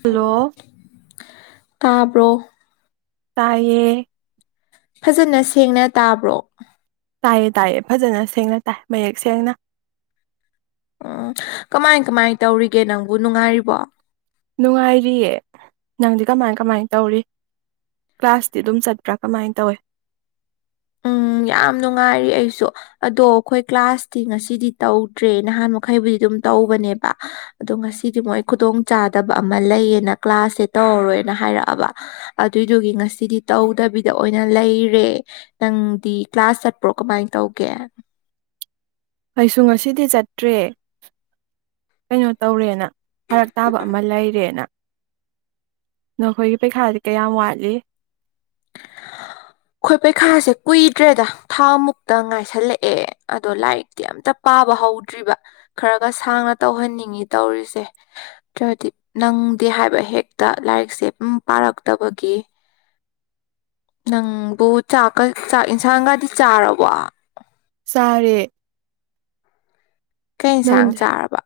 ꯇꯕꯔꯣ꯫ ꯍꯜꯂꯣ ꯇꯥꯕꯔꯣ ꯇꯥꯏꯌꯦ ꯐꯖꯅ ꯁꯦꯡꯅ ꯇꯥꯕ꯭ꯔꯣ ꯇꯥꯏꯌꯦ ꯇꯥꯏꯌꯦ ꯐꯖꯅ ꯁꯦꯡꯅ ꯇꯥꯏ ꯃꯌꯦꯛ ꯁꯦꯡꯅ ꯎꯝ ꯀꯃꯥꯏ ꯀꯃꯥꯏ ꯇꯧꯔꯤꯒꯦ ꯅꯪꯕꯨ ꯅꯨꯡꯉꯥꯏꯔꯤꯕꯣ ꯅꯨꯡꯉꯥꯏꯔꯤꯌꯦ ꯅꯪꯗꯤ ꯀꯃꯥꯏ ꯀꯃꯥꯏ ꯇꯧꯔꯤ ꯀ꯭ꯂꯥꯁꯇꯤ ꯑꯗꯨꯝ ꯆꯠꯄ꯭ꯔꯥ ꯀꯃꯥꯏ ꯇꯧꯏ ꯎꯝ ꯌꯥꯝ ꯅꯨꯡꯉꯥꯏꯔꯤ ꯑꯩꯁꯨ ꯑꯗꯣ ꯑꯩꯈꯣꯏ ꯀ꯭ꯂꯥꯁꯇꯤ ꯉꯁꯤꯗꯤ ꯇꯧꯗ꯭ꯔꯦ ꯅꯍꯥꯟ ꯃꯈꯩꯕꯨꯗꯤ ꯑꯗꯨꯝ ꯇꯧꯕꯅꯦꯕ ꯑꯗꯣ ꯉꯁꯤꯗꯤ ꯃꯣꯏ ꯈꯨꯗꯣꯡꯆꯥꯥꯗꯕ ꯑꯃ ꯂꯩꯌꯦꯅ ꯀ꯭ꯂꯥꯁꯁꯦ ꯇꯧꯔꯔꯣꯏꯅ ꯍꯥꯏꯔꯛꯑꯕ ꯑꯗꯨꯏꯗꯨꯒꯤ ꯉꯁꯤꯗꯤ ꯇꯧꯗꯕꯤꯗ ꯑꯣꯏꯅ ꯂꯩꯔꯦ ꯅꯪꯗꯤ ꯀ꯭ꯂꯥꯁ ꯆꯠꯄ꯭ꯔꯣ ꯀꯃꯥꯏ ꯇꯧꯒꯦ ꯑꯩꯁꯨ ꯉꯁꯤꯗꯤ ꯆꯠꯇ꯭ꯔꯦ ꯀꯩꯅꯣ ꯇꯧꯔꯦꯅ ꯐꯔꯛ ꯇꯥꯕ ꯑꯃ ꯂꯩꯔꯦꯅ ꯅꯈꯣꯏꯒꯤ ꯄꯩꯈꯥꯗꯤ ꯀꯌꯥꯝ ꯋꯥꯠꯂꯤ ꯑꯩꯈꯣꯏ ꯄꯩꯈꯥꯁꯦ ꯀꯨꯏꯗ꯭ꯔꯦꯗ ꯊꯥ ꯃꯨꯛꯇ ꯉꯥꯏꯁꯜꯂꯛꯑꯦ ꯑꯗꯣ ꯂꯥꯏꯔꯤꯛꯇꯤ ꯑꯝꯇ ꯄꯥꯕ ꯍꯧꯗ꯭ꯔꯤꯕ ꯈꯔꯒ ꯁꯥꯡꯅ ꯇꯧꯍꯟꯅꯤꯡꯉꯤ ꯇꯧꯔꯤꯁꯦ ꯅꯠꯇ꯭ꯔꯗꯤ ꯅꯪꯗꯦ ꯍꯥꯏꯕ ꯍꯦꯛꯇ ꯂꯥꯏꯔꯤꯛꯁꯦ ꯑꯗꯨꯝ ꯄꯥꯔꯛꯇꯕꯒꯤ ꯅꯪꯕꯨ ꯆꯥꯛꯀ ꯆꯥꯛ ꯌꯦꯟꯁꯥꯡꯒꯗꯤ ꯆꯥꯔꯕꯣ ꯆꯔꯦ ꯀꯩ ꯌꯦꯟꯁꯥꯡ ꯆꯥꯔꯕ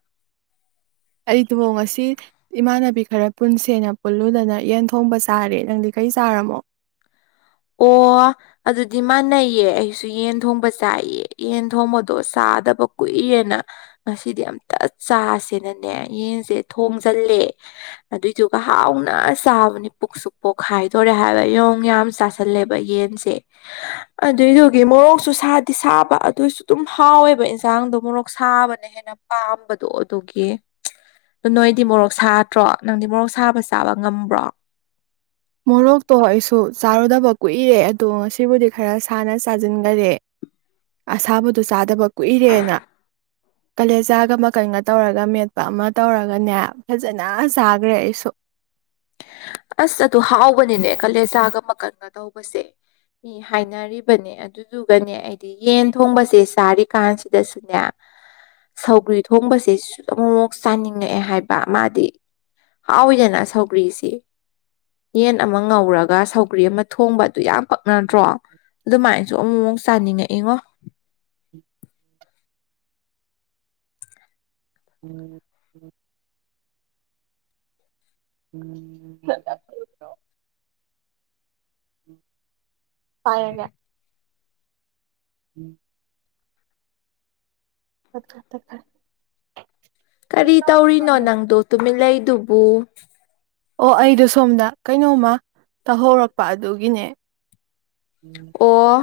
ꯑꯩꯗꯣ ꯉꯁꯤ ꯏꯃꯥꯟꯅꯕꯤ ꯈꯔ ꯄꯨꯟꯁꯦꯅ ꯄꯨꯜꯂꯨꯗꯅ ꯌꯦꯟ ꯊꯣꯡꯕ ꯆꯥꯔꯦ ꯅꯪꯗꯤ ꯀꯔꯤ ꯆꯥꯔꯝꯃꯣ ꯑꯣ ꯑꯗꯨꯗꯤ ꯃꯥꯟꯅꯩꯌꯦ ꯑꯩꯁꯨ ꯌꯦꯟ ꯊꯣꯡꯕ ꯆꯥꯏꯌꯦ ꯌꯦꯟ ꯊꯣꯡꯕꯗꯣ ꯆꯥꯗꯕ ꯀꯨꯏꯔꯦꯅ ꯉꯁꯤꯗꯤ ꯑꯝꯇ ꯆꯥꯁꯦꯅꯅꯦ ꯌꯦꯟꯁꯦ ꯊꯣꯡꯖꯜꯂꯦ ꯑꯗꯨꯏꯗꯨꯒ ꯍꯥꯎꯅ ꯆꯥꯕꯅꯤ ꯄꯨꯛꯁꯨ ꯄꯣꯛꯈꯥꯏꯗꯣꯔꯦ ꯍꯥꯏꯕ ꯌꯣꯡ ꯌꯥꯝ ꯆꯥ ꯆꯁꯜꯂꯦꯕ ꯌꯦꯟꯁꯦ ꯑꯗꯨꯏꯗꯨꯒꯤ ꯃꯣꯔꯣꯛꯁꯨ ꯁꯥꯗꯤ ꯁꯥꯕ ꯑꯗꯨꯑꯣꯏꯁꯨ ꯑꯗꯨꯝ ꯍꯥꯎꯋꯦꯕ ꯏꯟꯁꯥꯡꯗꯣ ꯃꯣꯔꯣꯛ ꯁꯥꯕꯅ ꯍꯦꯟꯅ ꯄꯥꯝꯕꯗꯣ ꯑꯗꯨꯒꯤ ꯅꯣꯏꯗꯤ ꯃꯣꯔꯣꯛ ꯁꯥꯗ꯭ꯔꯣ ꯅꯪꯗꯤ ꯃꯣꯔꯣꯛ ꯁꯥꯕ ꯆꯥꯕ ꯉꯝꯕ꯭ꯔꯣ ꯃꯣꯔꯣꯛꯇꯣ ꯑꯩꯁꯨ ꯆꯥꯔꯨꯗꯕ ꯀꯨꯏꯔꯦ ꯑꯗꯣ ꯉꯁꯤꯕꯨꯗꯤ ꯈꯔ ꯁꯥꯅ ꯆꯥꯁꯤꯟꯈꯔꯦ ꯑꯁꯥꯕꯨꯗ ꯆꯥꯗꯕ ꯀꯨꯏꯔꯦꯅ ꯀꯥꯂꯦꯖꯥꯒ ꯃꯀꯟꯒ ꯇꯧꯔꯒ ꯃꯦꯠꯄ ꯑꯃ ꯇꯧꯔꯒꯅꯦ ꯐꯖꯅ ꯆꯥꯈ꯭ꯔꯦ ꯑꯩꯁꯨ ꯑꯁ ꯑꯗꯨ ꯍꯥꯎꯕꯅꯤꯅꯦ ꯀꯥꯂꯦꯖꯥꯒ ꯃꯀꯟꯒ ꯇꯧꯕꯁꯦ ꯃꯤ ꯍꯥꯏꯅꯔꯤꯕꯅꯤ ꯑꯗꯨꯗꯨꯒꯅꯦ ꯑꯩꯗꯤ ꯌꯦꯟ ꯊꯣꯡꯕꯁꯦ ꯆꯥꯔꯤꯀꯥꯟꯁꯤꯗꯁꯨꯅꯦ ꯁꯧꯒ꯭ꯔꯤ ꯊꯣꯡꯕꯁꯦ ꯁꯨ ꯑꯃꯨꯛ ꯑꯃꯨꯛ ꯆꯥꯅꯤꯡꯉꯛꯑꯦ ꯍꯥꯏꯕ ꯃꯥꯗꯤ ꯍꯥꯎꯏꯗꯅ ꯁꯧꯒ꯭ꯔꯤꯁꯤ ꯌꯦꯟ ꯑꯃ ꯉꯧꯔꯒ ꯁꯧꯒ꯭ꯔꯤ ꯑꯃ ꯊꯣꯡꯕ ꯑꯗꯨ ꯌꯥꯝ ꯄꯛꯅꯗ꯭ꯔꯣ ꯑꯗꯨꯃꯥꯏꯅ ꯁꯨ ꯑꯃꯨꯛ ꯑꯃꯨꯛ ꯆꯥꯅꯤꯡꯉꯛꯏꯉꯣ ꯎꯝ ꯎꯝ [unintelligible] ꯎꯝ ꯄꯥꯏꯔꯒꯦ ꯎꯝ ꯇꯠꯈ꯭ꯔꯦ ꯇꯠꯈ꯭ꯔꯦ ꯀꯔꯤ ꯇꯧꯔꯤꯅꯣ ꯅꯪꯗꯣ ꯇꯨꯃꯤꯠꯂꯩꯗꯨꯕꯨ [unintelligible] ꯑꯣ ꯑꯩꯗꯣ ꯁꯣꯝꯗ ꯀꯩꯅꯣꯃ ꯇꯧꯍꯧꯔꯛꯄ ꯑꯗꯨꯒꯤꯅꯦ ꯑꯣ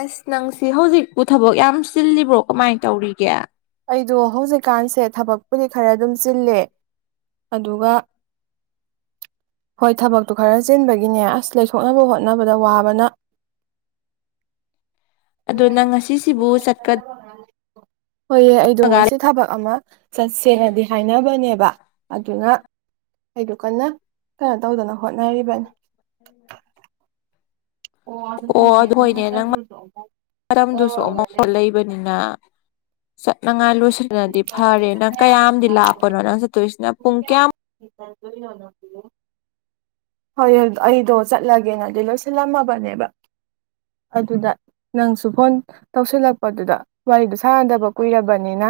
ꯑꯁ ꯅꯪꯁꯤ ꯍꯧꯖꯤꯛꯄꯨ ꯊꯕꯛ ꯌꯥꯝ ꯆꯤꯜꯂꯤꯕ꯭ꯔꯣ ꯀꯃꯥꯏꯅ ꯇꯧꯔꯤꯒꯦ ꯑꯩꯗꯣ ꯍꯧꯖꯤꯛꯀꯥꯟꯁꯦ ꯊꯕꯛꯄꯨꯗꯤ ꯈꯔ ꯑꯗꯨꯝ ꯆꯤꯂꯦ ꯑꯗꯨꯒ ꯍꯣꯏ ꯊꯕꯛꯇꯣ ꯈꯔ ꯆꯤꯟꯕꯒꯤꯅꯦ ꯑꯁ ꯂꯩꯊꯣꯛꯅꯕ ꯍꯣꯠꯅꯕꯗ ꯋꯥꯕꯅ ꯑꯗꯣ ꯅꯪ ꯉꯁꯤꯁꯤꯕꯨ ꯆꯠꯀꯗ꯭ꯔꯒ ꯍꯣꯏ ꯑꯩꯗꯣ ꯉꯁꯤ ꯊꯕꯛ ꯑꯃ ꯆꯠ ꯁꯦꯡꯅꯗꯤ ꯍꯥꯏꯅꯕꯅꯦꯕ ꯑꯗꯨꯅ ꯑꯩꯗꯨ ꯀꯟꯅ ꯀꯩꯅꯣ ꯇꯧꯗꯅ ꯍꯣꯠꯅꯔꯤꯕꯅꯤ [unintelligible] ꯑꯣ ꯑꯗꯨ ꯐꯒꯦ ꯅꯪ ꯃꯇꯝꯗꯨꯁꯨ ꯑꯃꯨꯛ ꯃꯇꯝꯗꯨꯁꯨ ꯇꯧꯔꯒ ꯂꯩ ꯁ ꯅꯪꯍꯥꯏ ꯂꯣꯏꯁꯤꯗꯅꯗꯤ ꯐꯔꯦ ꯅꯪ ꯀꯌꯥꯝꯗꯤ ꯃꯌꯥꯝꯁꯤꯅ ꯂꯥꯄꯅꯣ ꯅꯪ ꯆꯠꯇꯣꯏꯁꯤꯅ ꯄꯨꯡ ꯀꯌꯥꯝ ꯍꯣꯏ ꯑꯗꯨ ꯑꯩꯗꯣ ꯆꯠꯂꯒꯦꯅ ꯑꯗꯨ ꯂꯣꯏꯁꯤꯜꯂꯝꯃꯕꯅꯦꯕ ꯑꯗꯨꯗ ꯅꯪꯁꯨ ꯐꯣꯟ ꯇꯧꯁꯤꯜꯂꯛꯄꯗꯨꯗ ꯋꯥꯔꯤꯗꯣ ꯁꯥꯟꯅꯗꯕ ꯀꯨꯏꯔꯕꯅꯤꯅ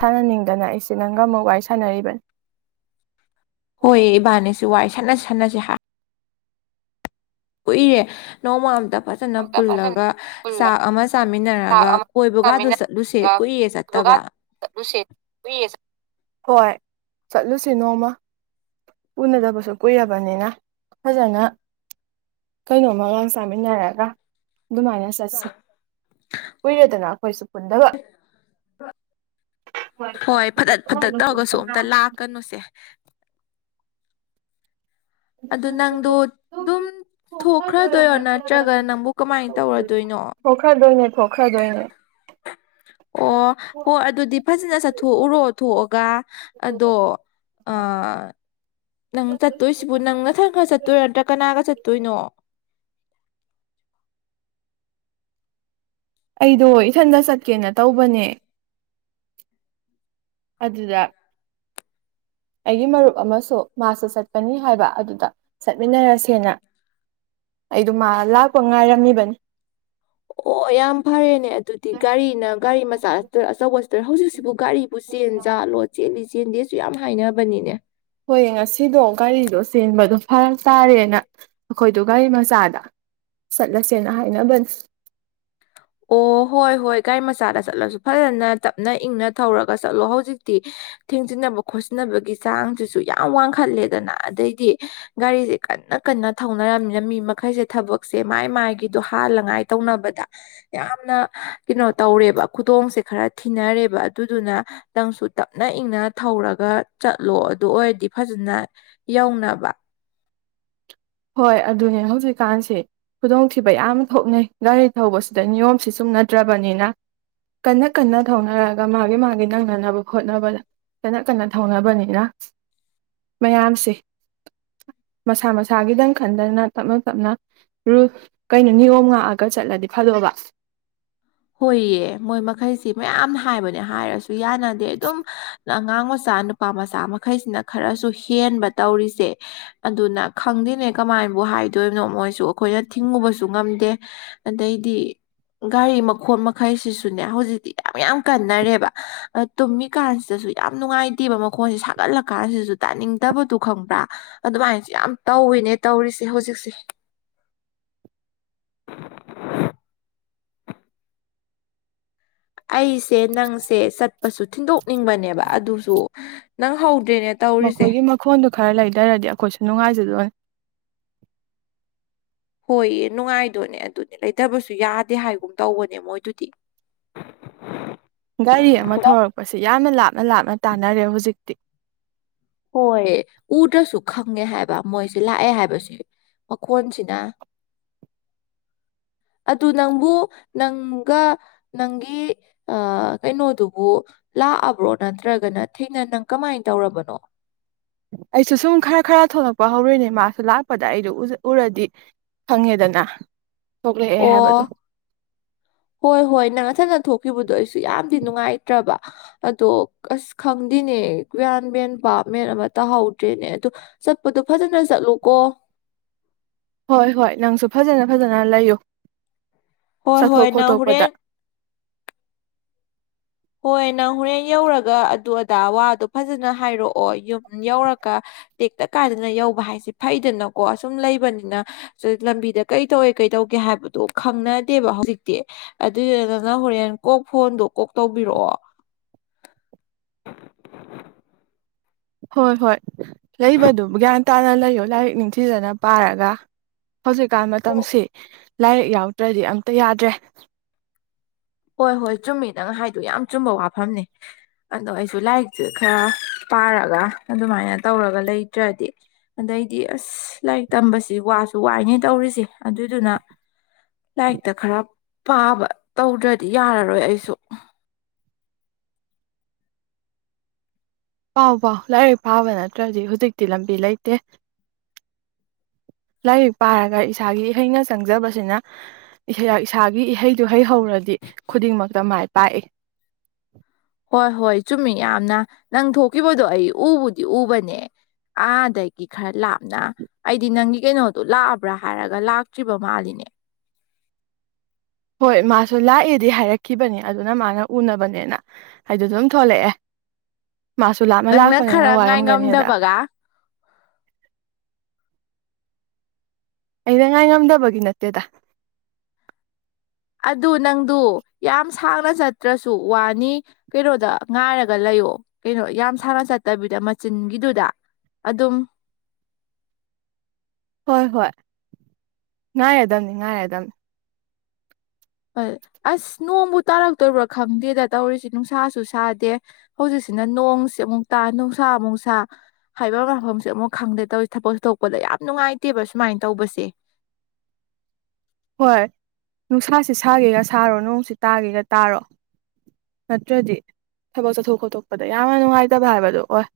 ꯁꯥꯟꯅꯅꯤꯡꯗꯅ ꯑꯩꯁꯤ ꯅꯪꯒꯝꯃ ꯋꯥꯔꯤ ꯁꯥꯟꯅꯔꯤꯕꯅꯤ ꯍꯣꯏ ꯏꯕꯥꯅꯤꯁꯨ ꯋꯥꯔꯤ ꯁꯠꯅ ꯁꯥꯟꯅꯁꯦ ꯍꯥꯏ ꯀꯨꯏꯔꯦ ꯅꯣꯡꯃ ꯑꯃꯇ ꯐꯖꯅ ꯑꯝꯇ ꯐꯖꯅ ꯄꯨꯜꯂꯒ ꯆꯥꯛ ꯄꯨꯜꯂꯒ ꯑꯃ ꯆꯥꯛ ꯆꯥꯃꯤꯟꯅꯔꯒ ꯑꯃ ꯀꯣꯏꯕꯒꯗꯨ ꯆꯠꯂꯨꯁꯦ ꯆꯥꯃꯤꯟꯅꯔꯒ ꯀꯨꯏꯌꯦ ꯌꯣꯒꯥ ꯆꯠꯇꯕ ꯆꯠꯂꯨꯁꯦ ꯀꯨꯏꯔꯦ ꯆꯠ ꯍꯣꯏ ꯆꯠꯂꯨꯁꯤ ꯅꯣꯡꯃ ꯎꯅꯗꯕꯁꯨ ꯀꯨꯏꯔꯕꯅꯤꯅ ꯐꯖꯅ ꯀꯩꯅꯣꯃꯒꯥ ꯆꯥꯃꯤꯟꯅꯔꯒ ꯑꯗꯨꯃꯥꯏꯅ ꯆꯠꯁꯤ ꯀꯨꯏꯔꯦꯗꯅ ꯑꯩꯈꯣꯏꯁꯨ ꯄꯨꯟꯗꯕ ꯍꯣꯏ ꯐꯗꯠ ꯐꯗꯠ ꯇꯧꯔꯒꯁꯨ ꯑꯝꯇ ꯂꯥꯛꯀꯅꯨꯁꯦ ꯑꯗꯨ ꯅꯪꯗꯣ ꯑꯗꯨꯝ ꯊꯣꯛꯈ꯭ꯔꯗꯣꯏꯔꯣ ꯅꯠꯇ꯭ꯔꯒ ꯅꯪꯕꯨ ꯀꯃꯥꯏꯅ ꯇꯧꯔꯗꯣꯏꯅꯣ ꯄꯣꯛꯈꯔꯥꯗꯣꯏꯔ ꯑꯣ ꯍꯣꯏ ꯑꯗꯨꯗꯤ ꯐꯖꯅ ꯆꯠꯊꯣꯛꯎꯔꯣ ꯊꯣꯛꯑꯒ ꯑꯗꯣ ꯅꯪ ꯆꯠꯇꯣꯏꯁꯤꯕꯨ ꯅꯪ ꯅꯊꯪ ꯈꯔ ꯆꯠꯇꯣꯏꯔ ꯅꯠꯇ꯭ꯔ ꯀꯅꯥꯒ ꯆꯠꯇꯣꯏꯅꯣ ꯑꯩꯗꯣ ꯏꯊꯟꯇ ꯆꯠꯀꯦꯅ ꯇꯧꯕꯅꯦ ꯑꯗꯨꯗ ꯑꯩꯒꯤ ꯃꯔꯨꯞ ꯑꯃꯁꯨ ꯃꯥꯁꯨ ꯆꯠꯄꯅꯤ ꯍꯥꯏꯕ ꯑꯗꯨꯗ ꯆꯠꯃꯤꯟꯅꯔꯁꯦꯅ ꯑꯩꯗꯣ ꯃꯥ ꯂꯥꯛꯄ ꯉꯥꯏꯔꯝꯃꯤꯕꯅꯤ ꯑꯣ ꯌꯥꯝ ꯐꯔꯦꯅꯦ ꯑꯗꯨꯗꯤ ꯒꯥꯔꯤꯅ ꯒꯥꯔꯤ ꯃꯆꯥ ꯑꯆꯧꯕ ꯍꯧꯖꯤꯛꯁꯤꯕꯨ ꯒꯥꯔꯤꯕꯨ ꯆꯦꯟꯖꯥꯠꯂꯣ ꯆꯦꯜꯂꯤ ꯆꯦꯟꯗꯦꯁꯨ ꯌꯥꯝ ꯍꯥꯏꯅꯕꯅꯤꯅꯦ ꯍꯣꯏ ꯉꯁꯤꯗꯣ ꯒꯥꯔꯤꯗꯣ ꯆꯦꯟꯕꯗꯣ ꯐꯔꯛ ꯇꯥꯔꯦꯅ ꯑꯩꯈꯣꯏꯗꯣ ꯒꯥꯔꯤ ꯃꯆꯥꯗ ꯆꯠꯂꯁꯦꯅ ꯍꯥꯏꯅꯕꯅꯤ ꯑꯣ ꯍꯣꯏ ꯍꯣꯏ ꯒꯥꯔꯤ ꯃꯆꯥꯗ ꯆꯠꯂꯁꯨ ꯐꯖꯅ ꯇꯞꯅ ꯏꯪꯅ ꯊꯧꯔꯒ ꯆꯠꯂꯣ ꯍꯧꯖꯤꯛꯇꯤ ꯊꯦꯡꯖꯤꯟꯅꯕ ꯈꯣꯠꯆꯤꯟꯅꯕꯒꯤ ꯆꯥꯡꯁꯤꯁꯨ ꯌꯥꯝ ꯋꯥꯡꯈꯠꯂꯦꯗꯅ ꯑꯗꯩꯗꯤ ꯒꯥꯔꯤꯁꯦ ꯀꯟꯅ ꯀꯟꯅ ꯊꯧꯅꯔꯝꯃꯤꯅ ꯃꯤ ꯃꯈꯩꯁꯦ ꯊꯕꯛꯁꯦ ꯃꯥꯏ ꯃꯥꯏꯒꯤꯗꯣ ꯍꯥꯜꯂꯉꯥꯏ ꯇꯧꯅꯕꯗ ꯌꯥꯝꯅ ꯀꯩꯅꯣ ꯇꯧꯔꯦꯕ ꯈꯨꯗꯣꯡꯁꯦ ꯈꯔ ꯊꯤꯅꯔꯦꯕ ꯑꯗꯨꯗꯨꯅ ꯅꯪꯁꯨ ꯇꯞꯅ ꯏꯪꯅ ꯊꯧꯔꯒ ꯆꯠꯂꯣ ꯑꯗꯨ ꯑꯣꯏꯔꯗꯤ ꯐꯖꯅ ꯌꯧꯅꯕ ꯍꯣꯏ ꯑꯗꯨꯅꯦ ꯍꯧꯖꯤꯛꯀꯥꯟꯁꯤ ꯈꯨꯗꯣꯡꯊꯤꯕ ꯌꯥꯝ ꯊꯣꯛꯅꯩ ꯒꯥꯔꯤ ꯊꯧꯕꯁꯤꯗ ꯅꯤꯌꯣꯝꯁꯤ ꯆꯨꯝꯅꯗ꯭ꯔꯕꯅꯤꯅ ꯀꯟꯅ ꯀꯟꯅ ꯊꯧꯅꯔꯒ ꯃꯥꯒꯤ ꯃꯥꯒꯤ ꯅꯪꯅꯅꯕ ꯍꯣꯠꯅꯕꯗ ꯀꯟꯅ ꯀꯟꯅ ꯊꯧꯅꯕꯅꯤꯅ ꯃꯌꯥꯝꯁꯦ ꯃꯁꯥ ꯃꯁꯥ ꯏꯁꯁꯥꯒꯤꯗꯪ ꯈꯟꯗꯅ ꯇꯞꯅ ꯇꯞꯅ ꯔꯨ ꯀꯩꯅꯣ ꯅꯤꯌꯣꯝ ꯉꯥꯛꯑꯒ ꯆꯠꯂꯗꯤ ꯐꯗꯣꯕ ꯍꯣꯏꯌꯦ ꯃꯣꯏ ꯃꯈꯩꯁꯤ ꯃꯌꯥꯝꯅ ꯍꯥꯏꯕꯅꯦ ꯍꯥꯏꯔꯁꯨ ꯌꯥꯅꯗꯦ ꯑꯗꯨꯝ ꯑꯉꯥꯡ ꯃꯆꯥ ꯅꯨꯄꯥ ꯃꯆꯥ ꯃꯈꯩꯁꯤꯅ ꯈꯔꯁꯨ ꯍꯦꯟꯕ ꯇꯧꯔꯤꯁꯦ ꯑꯗꯨꯅ ꯈꯪꯗꯦꯅꯦ ꯀꯃꯥꯏꯅꯕꯨ ꯍꯥꯏꯗꯣꯏꯕꯅꯣ ꯃꯣꯏꯁꯨ ꯑꯩꯈꯣꯏꯅ ꯊꯤꯡꯉꯨꯕꯁꯨ ꯉꯝꯗꯦ ꯑꯗꯩꯗꯤ ꯒꯥꯔꯤ ꯃꯥ ꯃꯈꯣ ꯃꯈꯩꯁꯤꯁꯨꯅꯦ ꯍꯧꯖꯤꯛꯇꯤ ꯌꯥꯝ ꯌꯥꯝ ꯀꯟꯅꯔꯦꯕ ꯇꯨꯝꯃꯤꯀꯥꯟꯁꯤꯗꯁꯨ ꯌꯥꯝ ꯅꯨꯡꯉꯥꯏꯇꯦꯕ ꯃꯈꯣꯟꯁꯦ ꯁꯥꯒꯠꯂꯀꯥꯟꯁꯤꯗꯁꯨ ꯇꯥꯅꯤꯡꯗꯕꯗꯨ ꯈꯪꯕ꯭ꯔꯥ ꯑꯗꯨꯃꯥꯏꯅꯁꯨ ꯌꯥꯝ ꯇꯧꯋꯤꯅꯦ ꯇꯧꯔꯤꯁꯦ ꯍꯧꯖꯤꯛꯁꯦ ꯑꯩꯁꯦ ꯅꯪꯁꯦ ꯆꯠꯄꯁꯨ ꯊꯤꯟꯗꯣꯛꯅꯤꯡꯕꯅꯦꯕ ꯑꯗꯨꯁꯨ ꯅꯪ ꯍꯧ ꯗ꯭ꯔꯦꯅꯦ ꯇꯧꯔꯤꯁꯦ ꯃꯈꯣꯏꯒꯤ ꯃꯈꯣꯟꯗꯣ ꯈꯔ ꯂꯩꯗꯔꯥꯗꯤ ꯑꯩꯈꯣꯏꯁꯨ ꯅꯨꯡꯉꯥꯏꯖꯗꯣꯅꯤ ꯍꯣꯏꯌꯦ ꯅꯨꯡꯉꯥꯏꯗꯣꯏꯅꯦ ꯑꯗꯨꯅꯦ ꯂꯩꯇꯕꯁꯨ ꯌꯥꯗꯦ ꯍꯥꯏꯒꯨꯝ ꯇꯧꯕꯅꯦ ꯃꯣꯏꯗꯨꯗꯤ ꯒꯥꯔꯤ ꯑꯃ ꯊꯧꯔꯛꯄꯁꯤ ꯌꯥꯝꯅ ꯂꯥꯞꯅ ꯂꯥꯞꯅ ꯇꯥꯟꯅꯔꯦ ꯍꯧꯖꯤꯛꯇꯤ ꯍꯣꯏ ꯎꯗ꯭ꯔꯁꯨ ꯈꯪꯉꯦ ꯍꯥꯏꯕ ꯃꯣꯏꯁꯦ ꯂꯥꯛꯑꯦ ꯍꯥꯏꯕꯁꯦ ꯃꯈꯣꯟꯁꯤꯅ ꯑꯗꯨ ꯅꯪꯕꯨ ꯅꯪꯒ ꯅꯪꯒꯤ ꯀꯩꯅꯣꯗꯨꯕꯨ ꯂꯥꯛꯑꯕ꯭ꯔꯣ ꯅꯠꯇ꯭ꯔꯒꯅ ꯊꯦꯡꯅ ꯅꯪ ꯀꯃꯥꯏꯅ ꯇꯧꯔꯕꯅꯣ ꯑꯩꯁꯨ ꯁꯨꯝ ꯈꯔ ꯈꯔ ꯊꯣꯛꯂꯛꯄ ꯍꯧꯔꯣꯏꯅꯦ ꯃꯥꯁꯨ ꯂꯥꯛꯄꯗ ꯑꯩꯗ ꯎꯖꯥ ꯎꯔꯗꯤ ꯈꯪꯉꯦꯗꯅ ꯊꯣꯛꯂꯛꯑꯦ ꯍꯥꯏꯕꯗꯣ ꯑꯣ ꯍꯣꯏ ꯍꯣꯏ ꯅꯪ ꯅꯊꯅ ꯊꯣꯛ ꯊꯣꯛꯈꯤꯕꯗꯣ ꯑꯩꯁꯨ ꯌꯥꯝꯗꯤ ꯅꯨꯡꯉꯥꯏꯇ꯭ꯔꯕ ꯑꯗꯣ ꯑꯁ ꯈꯪꯗꯦꯅꯦ ꯒꯌꯥꯟ ꯃꯦꯟ ꯚꯥꯞ ꯃꯦꯟ ꯑꯃ ꯇꯥꯍꯧꯗ꯭ꯔꯦꯅꯦ ꯑꯗꯨ ꯆꯠꯄꯗꯣ ꯐꯖꯅ ꯆꯠꯂꯨꯀꯣ ꯍꯣꯏ ꯍꯣꯏ ꯅꯪꯁꯨ ꯐꯖꯅ ꯐꯖꯅ ꯂꯩꯌꯨ ꯍꯣꯏ ꯆꯠꯊꯣꯛ ꯍꯣꯏ ꯅꯥ ꯈꯣꯠꯇꯣꯛꯄꯗ ꯍꯨꯔꯦꯟ ꯍꯣꯏ ꯅꯪ ꯍꯣꯔꯦꯟ ꯌꯧꯔꯒ ꯑꯗꯨ ꯑꯗꯥ ꯋꯥꯗꯣ ꯐꯖꯅ ꯍꯥꯏꯔꯛꯑꯣ ꯌꯨꯝ ꯌꯧꯔꯒ ꯇꯦꯛꯇ ꯀꯥꯗꯅ ꯌꯧꯕ ꯍꯥꯏꯁꯦ ꯐꯩꯗꯅꯀꯣ ꯑꯁꯨꯝ ꯂꯩꯕꯅꯤꯅ ꯂꯝꯕꯤꯗ ꯀꯩ ꯇꯧꯋꯦ ꯀꯩ ꯇꯧꯒꯦ ꯍꯥꯏꯕꯗꯣ ꯈꯪꯅꯗꯦꯕ ꯍꯧꯖꯤꯛꯇꯤ ꯑꯗꯨꯗꯨ ꯅ ꯅꯪ ꯍꯣꯔꯦꯟ ꯀꯣꯛ ꯐꯣꯟꯗꯣ ꯀꯣꯛ ꯇꯧꯕꯤꯔꯛꯑꯣ ꯍꯣꯏ ꯍꯣꯏ ꯂꯩꯕꯗꯨ ꯒ꯭ꯌꯥꯟ ꯇꯥꯅ ꯂꯩꯌꯣ ꯂꯥꯏꯔꯤꯛ ꯅꯤꯡꯊꯤꯖꯅ ꯄꯥꯔꯒ ꯍꯧꯖꯤꯛꯀꯥꯟ ꯃꯇꯝꯁꯤ ꯂꯥꯏꯔꯤꯛ ꯌꯥꯎꯗ꯭ꯔꯗꯤ ꯑꯝꯇ ꯌꯥꯗ꯭ꯔꯦ ꯍꯣꯏ ꯍꯣꯏ ꯆꯨꯝꯃꯤꯗꯪ ꯍꯥꯏꯗꯣ ꯌꯥꯝ ꯆꯨꯝꯕ ꯋꯥꯐꯝꯅꯦ ꯑꯗꯣ ꯑꯩꯁꯨ ꯂꯥꯏꯔꯤꯛꯇꯁꯦ ꯈꯔ ꯄꯥꯔꯒ ꯑꯗꯨꯃꯥꯏꯅ ꯇꯧꯔꯒ ꯂꯩꯇ꯭ꯔꯗꯤ ꯑꯗꯩꯗꯤ ꯑꯁ ꯂꯥꯏꯔꯤꯛ ꯇꯝꯕꯁꯤ ꯋꯥꯁꯨ ꯋꯥꯏꯅꯦ ꯇꯧꯔꯤꯁꯦ ꯑꯗꯨꯏꯗꯨꯅ ꯂꯥꯏꯔꯤꯛꯇ ꯈꯔ ꯄꯥꯕ ꯇꯧꯗ꯭ꯔ ꯗꯤ ꯌꯥꯔꯔꯣꯏ ꯑꯩꯁꯨ ꯄꯥꯎ ꯄꯥꯎ ꯂꯥꯏꯔꯤꯛ ꯄꯥꯕ ꯅꯠꯇ꯭ꯔꯗꯤ ꯍꯧꯖꯤꯛꯇꯤ ꯂꯝꯕꯤ ꯂꯩꯇꯦ ꯂꯥꯏꯔꯤꯛ ꯄꯥꯔꯒ ꯏꯁꯥꯒꯤ ꯏꯍꯩꯅ ꯆꯪꯖꯕꯁꯤꯅ ꯏꯁꯥꯒꯤ ꯏꯍꯩꯗꯨ ꯍꯩ ꯍꯧꯔꯗꯤ ꯈꯨꯗꯤꯡꯃꯛꯇ ꯃꯥꯏ ꯄꯥꯛꯏ ꯍꯣꯏ ꯍꯣꯏ ꯆꯨꯝꯃꯤ ꯌꯥꯝꯅ ꯅꯪ ꯊꯣꯛꯈꯤꯕꯗꯣ ꯑꯩ ꯎꯕꯨꯗꯤ ꯎꯕꯅꯦ ꯑꯥꯗꯒꯤ ꯈꯔ ꯂꯥꯞꯅ ꯑꯩꯗꯤ ꯅꯪꯒꯤ ꯀꯩꯅꯣꯗꯣ ꯂꯥꯛꯑꯕ꯭ꯔꯥ ꯍꯥꯏꯔꯒ ꯂꯥꯛꯇ꯭ꯔꯤꯕ ꯃꯥꯜꯂꯤꯅꯦ ꯍꯣꯏ ꯃꯥꯁꯨ ꯂꯥꯛꯑꯦꯗꯤ ꯍꯥꯏꯔꯛꯈꯤꯕꯅꯤ ꯑꯗꯨꯅ ꯃꯥꯅ ꯎꯅꯕꯅꯦꯅ ꯍꯥꯏꯗ ꯑꯗꯨꯝ ꯊꯣꯛꯂꯛꯑꯦ ꯃꯥꯁꯨ ꯂꯥꯞꯅ ꯅꯪꯅ ꯂꯥꯛꯄꯅꯤꯅ ꯈꯔ ꯋꯥꯔꯝꯒꯅꯤꯗ ꯉꯥꯏꯉꯝꯗꯕꯒ ꯑꯩꯅ ꯉꯥꯏ ꯉꯝꯗꯕꯒꯤ ꯅꯠꯇꯦꯗ ꯑꯗꯨ ꯅꯪꯗꯨ ꯌꯥꯝ ꯁꯥꯡꯅ ꯆꯠꯇ꯭ꯔꯁꯨ ꯋꯥꯅꯤ ꯀꯩꯅꯣꯗ ꯉꯥꯏꯔꯒ ꯂꯩꯌꯣ ꯀꯩꯅꯣ ꯌꯥꯝ ꯁꯥꯡꯅ ꯆꯠꯇꯕꯤꯗ ꯃꯆꯤꯟꯒꯤꯗꯨꯗ ꯑꯗꯨꯝ ꯍꯣꯏ ꯍꯣꯏ ꯉꯥꯏꯔꯗꯕꯅꯤ ꯉꯥꯏꯔꯗꯝꯅꯤ ꯑꯁ ꯅꯣꯡꯕꯨ ꯇꯥꯔꯛꯇꯣꯏꯔꯤꯕ꯭ꯔꯥ ꯈꯪꯗꯦꯗ ꯇꯧꯔꯤꯁꯤ ꯅꯨꯡꯁꯥꯁꯨ ꯁꯥꯗꯦ ꯍꯧꯖꯤꯛꯁꯤꯅ ꯅꯣꯡꯁꯤ ꯑꯃꯨꯛ ꯇꯥ ꯅꯨꯡꯁꯥ ꯑꯃꯨꯛꯁꯥ ꯍꯥꯏꯕ ꯃꯐꯝꯁꯦ ꯑꯃꯨꯛ ꯈꯪꯗꯦ ꯇꯧꯔꯤꯁꯤ ꯊꯕꯛ ꯁꯨꯊꯣꯛꯄꯗ ꯌꯥꯝ ꯅꯨꯡꯉꯥꯏꯇꯦꯕ ꯁꯨꯃꯥꯏꯅ ꯇꯧꯕꯁꯦ ꯍꯣꯏ ꯅꯨꯡꯁꯥꯥꯁ ꯁꯥꯒꯦꯒ ꯁꯥꯔꯣ ꯅꯣꯡꯁꯤ ꯇꯥꯒꯦꯒ ꯇꯥꯔꯣ ꯅꯠꯇ꯭ꯔꯗꯤ ꯊꯕꯛ ꯆꯠꯊꯣꯛ ꯈꯣꯇꯣꯛꯄꯗ ꯌꯥꯝꯅ ꯅꯨꯡꯉꯥꯏꯇꯕ ꯍꯥꯏꯕꯗꯣ ꯑꯣꯏ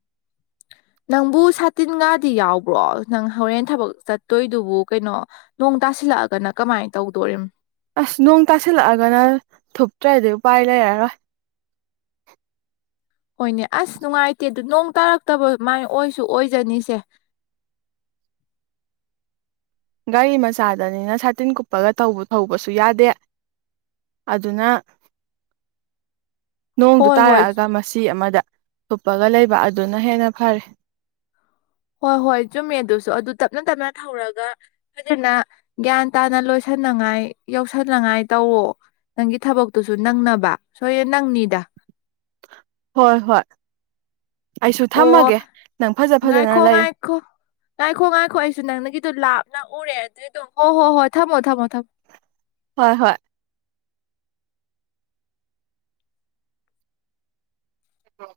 ꯅꯪꯕꯨ ꯁꯥꯇꯤꯟꯒꯥꯗꯤ ꯌꯥꯎꯕ꯭ꯔꯣ ꯅꯪ ꯍꯣꯔꯦꯟ ꯊꯕꯛ ꯆꯠꯇꯣꯏꯗꯨꯕꯨ ꯀꯩꯅꯣ ꯅꯣꯡ ꯇꯥꯁꯤꯜꯂꯛꯑꯒꯅ ꯀꯃꯥꯏꯅ ꯇꯧꯗꯣꯔꯤꯝ ꯑꯁ ꯅꯣꯡ ꯇꯥꯁꯤꯜꯂꯛꯑꯒꯅ ꯊꯨꯞꯇ꯭ꯔꯗꯤ ꯎꯄꯥꯏ ꯂꯩꯔꯔꯣꯏ ꯍꯣꯏꯅꯦ ꯑꯁ ꯅꯨꯡꯉꯥꯏꯇꯦ ꯑꯗꯨ ꯅꯣꯡ ꯇꯥꯔꯛꯇꯕ ꯃꯥꯏ ꯑꯣꯏꯁꯨ ꯑꯣꯏꯖꯅꯤꯁꯦ ꯒꯥꯔꯤ ꯃꯆꯥꯗꯅꯤꯅ ꯁꯥꯇꯤꯟ ꯀꯨꯞꯄꯒ ꯊꯧꯕꯁꯨ ꯌꯥꯗꯦ ꯑꯗꯨꯅ ꯅꯣꯡꯗꯨ ꯍꯣꯏ ꯍꯣꯏ ꯇꯥꯔꯛꯑꯒ ꯃꯁꯤ ꯑꯃꯗ ꯊꯨꯞꯄꯒ ꯂꯩꯕ ꯑꯗꯨꯅ ꯍꯦꯟꯅ ꯐꯔꯦ ꯍꯣꯏ ꯍꯣꯏ ꯆꯨꯝꯃꯦ ꯑꯗꯨꯁꯨ ꯑꯗꯨ ꯇꯞꯅ ꯇꯞꯅ ꯊꯧꯔꯒ ꯐꯖꯅ ꯒ꯭ꯌꯥꯟ ꯇꯥꯅ ꯂꯣꯏꯁꯟꯅꯉꯥꯏ ꯌꯥꯧꯁꯟꯅꯉꯥꯏ ꯇꯧꯑꯣ ꯅꯪꯒꯤ ꯊꯕꯛꯇꯨꯁꯨ ꯅꯪꯅꯕ ꯁꯣꯏ ꯅꯪꯅꯤꯗ ꯍꯣꯏ ꯍꯣꯏ ꯑꯩꯁꯨ ꯑꯣ ꯊꯝꯃꯒꯦ ꯅꯪ ꯐꯖ ꯐꯖꯅ ꯉꯥꯏꯈꯣ ꯂꯩꯌꯨ ꯉꯥꯏꯈꯣ ꯉꯥꯏꯈꯣ ꯉꯥꯏꯈꯣ ꯑꯩꯁꯨ ꯅꯪꯅꯒꯤꯗꯣ ꯂꯥꯞ ꯎꯔꯦ ꯑꯗꯨꯗꯣ ꯍꯣ ꯍꯣ ꯍꯣꯏ ꯊꯝꯃꯣ ꯊꯝꯃꯣ ꯊꯝꯃꯣ ꯍꯣꯏ ꯍꯣꯏ ꯑꯣ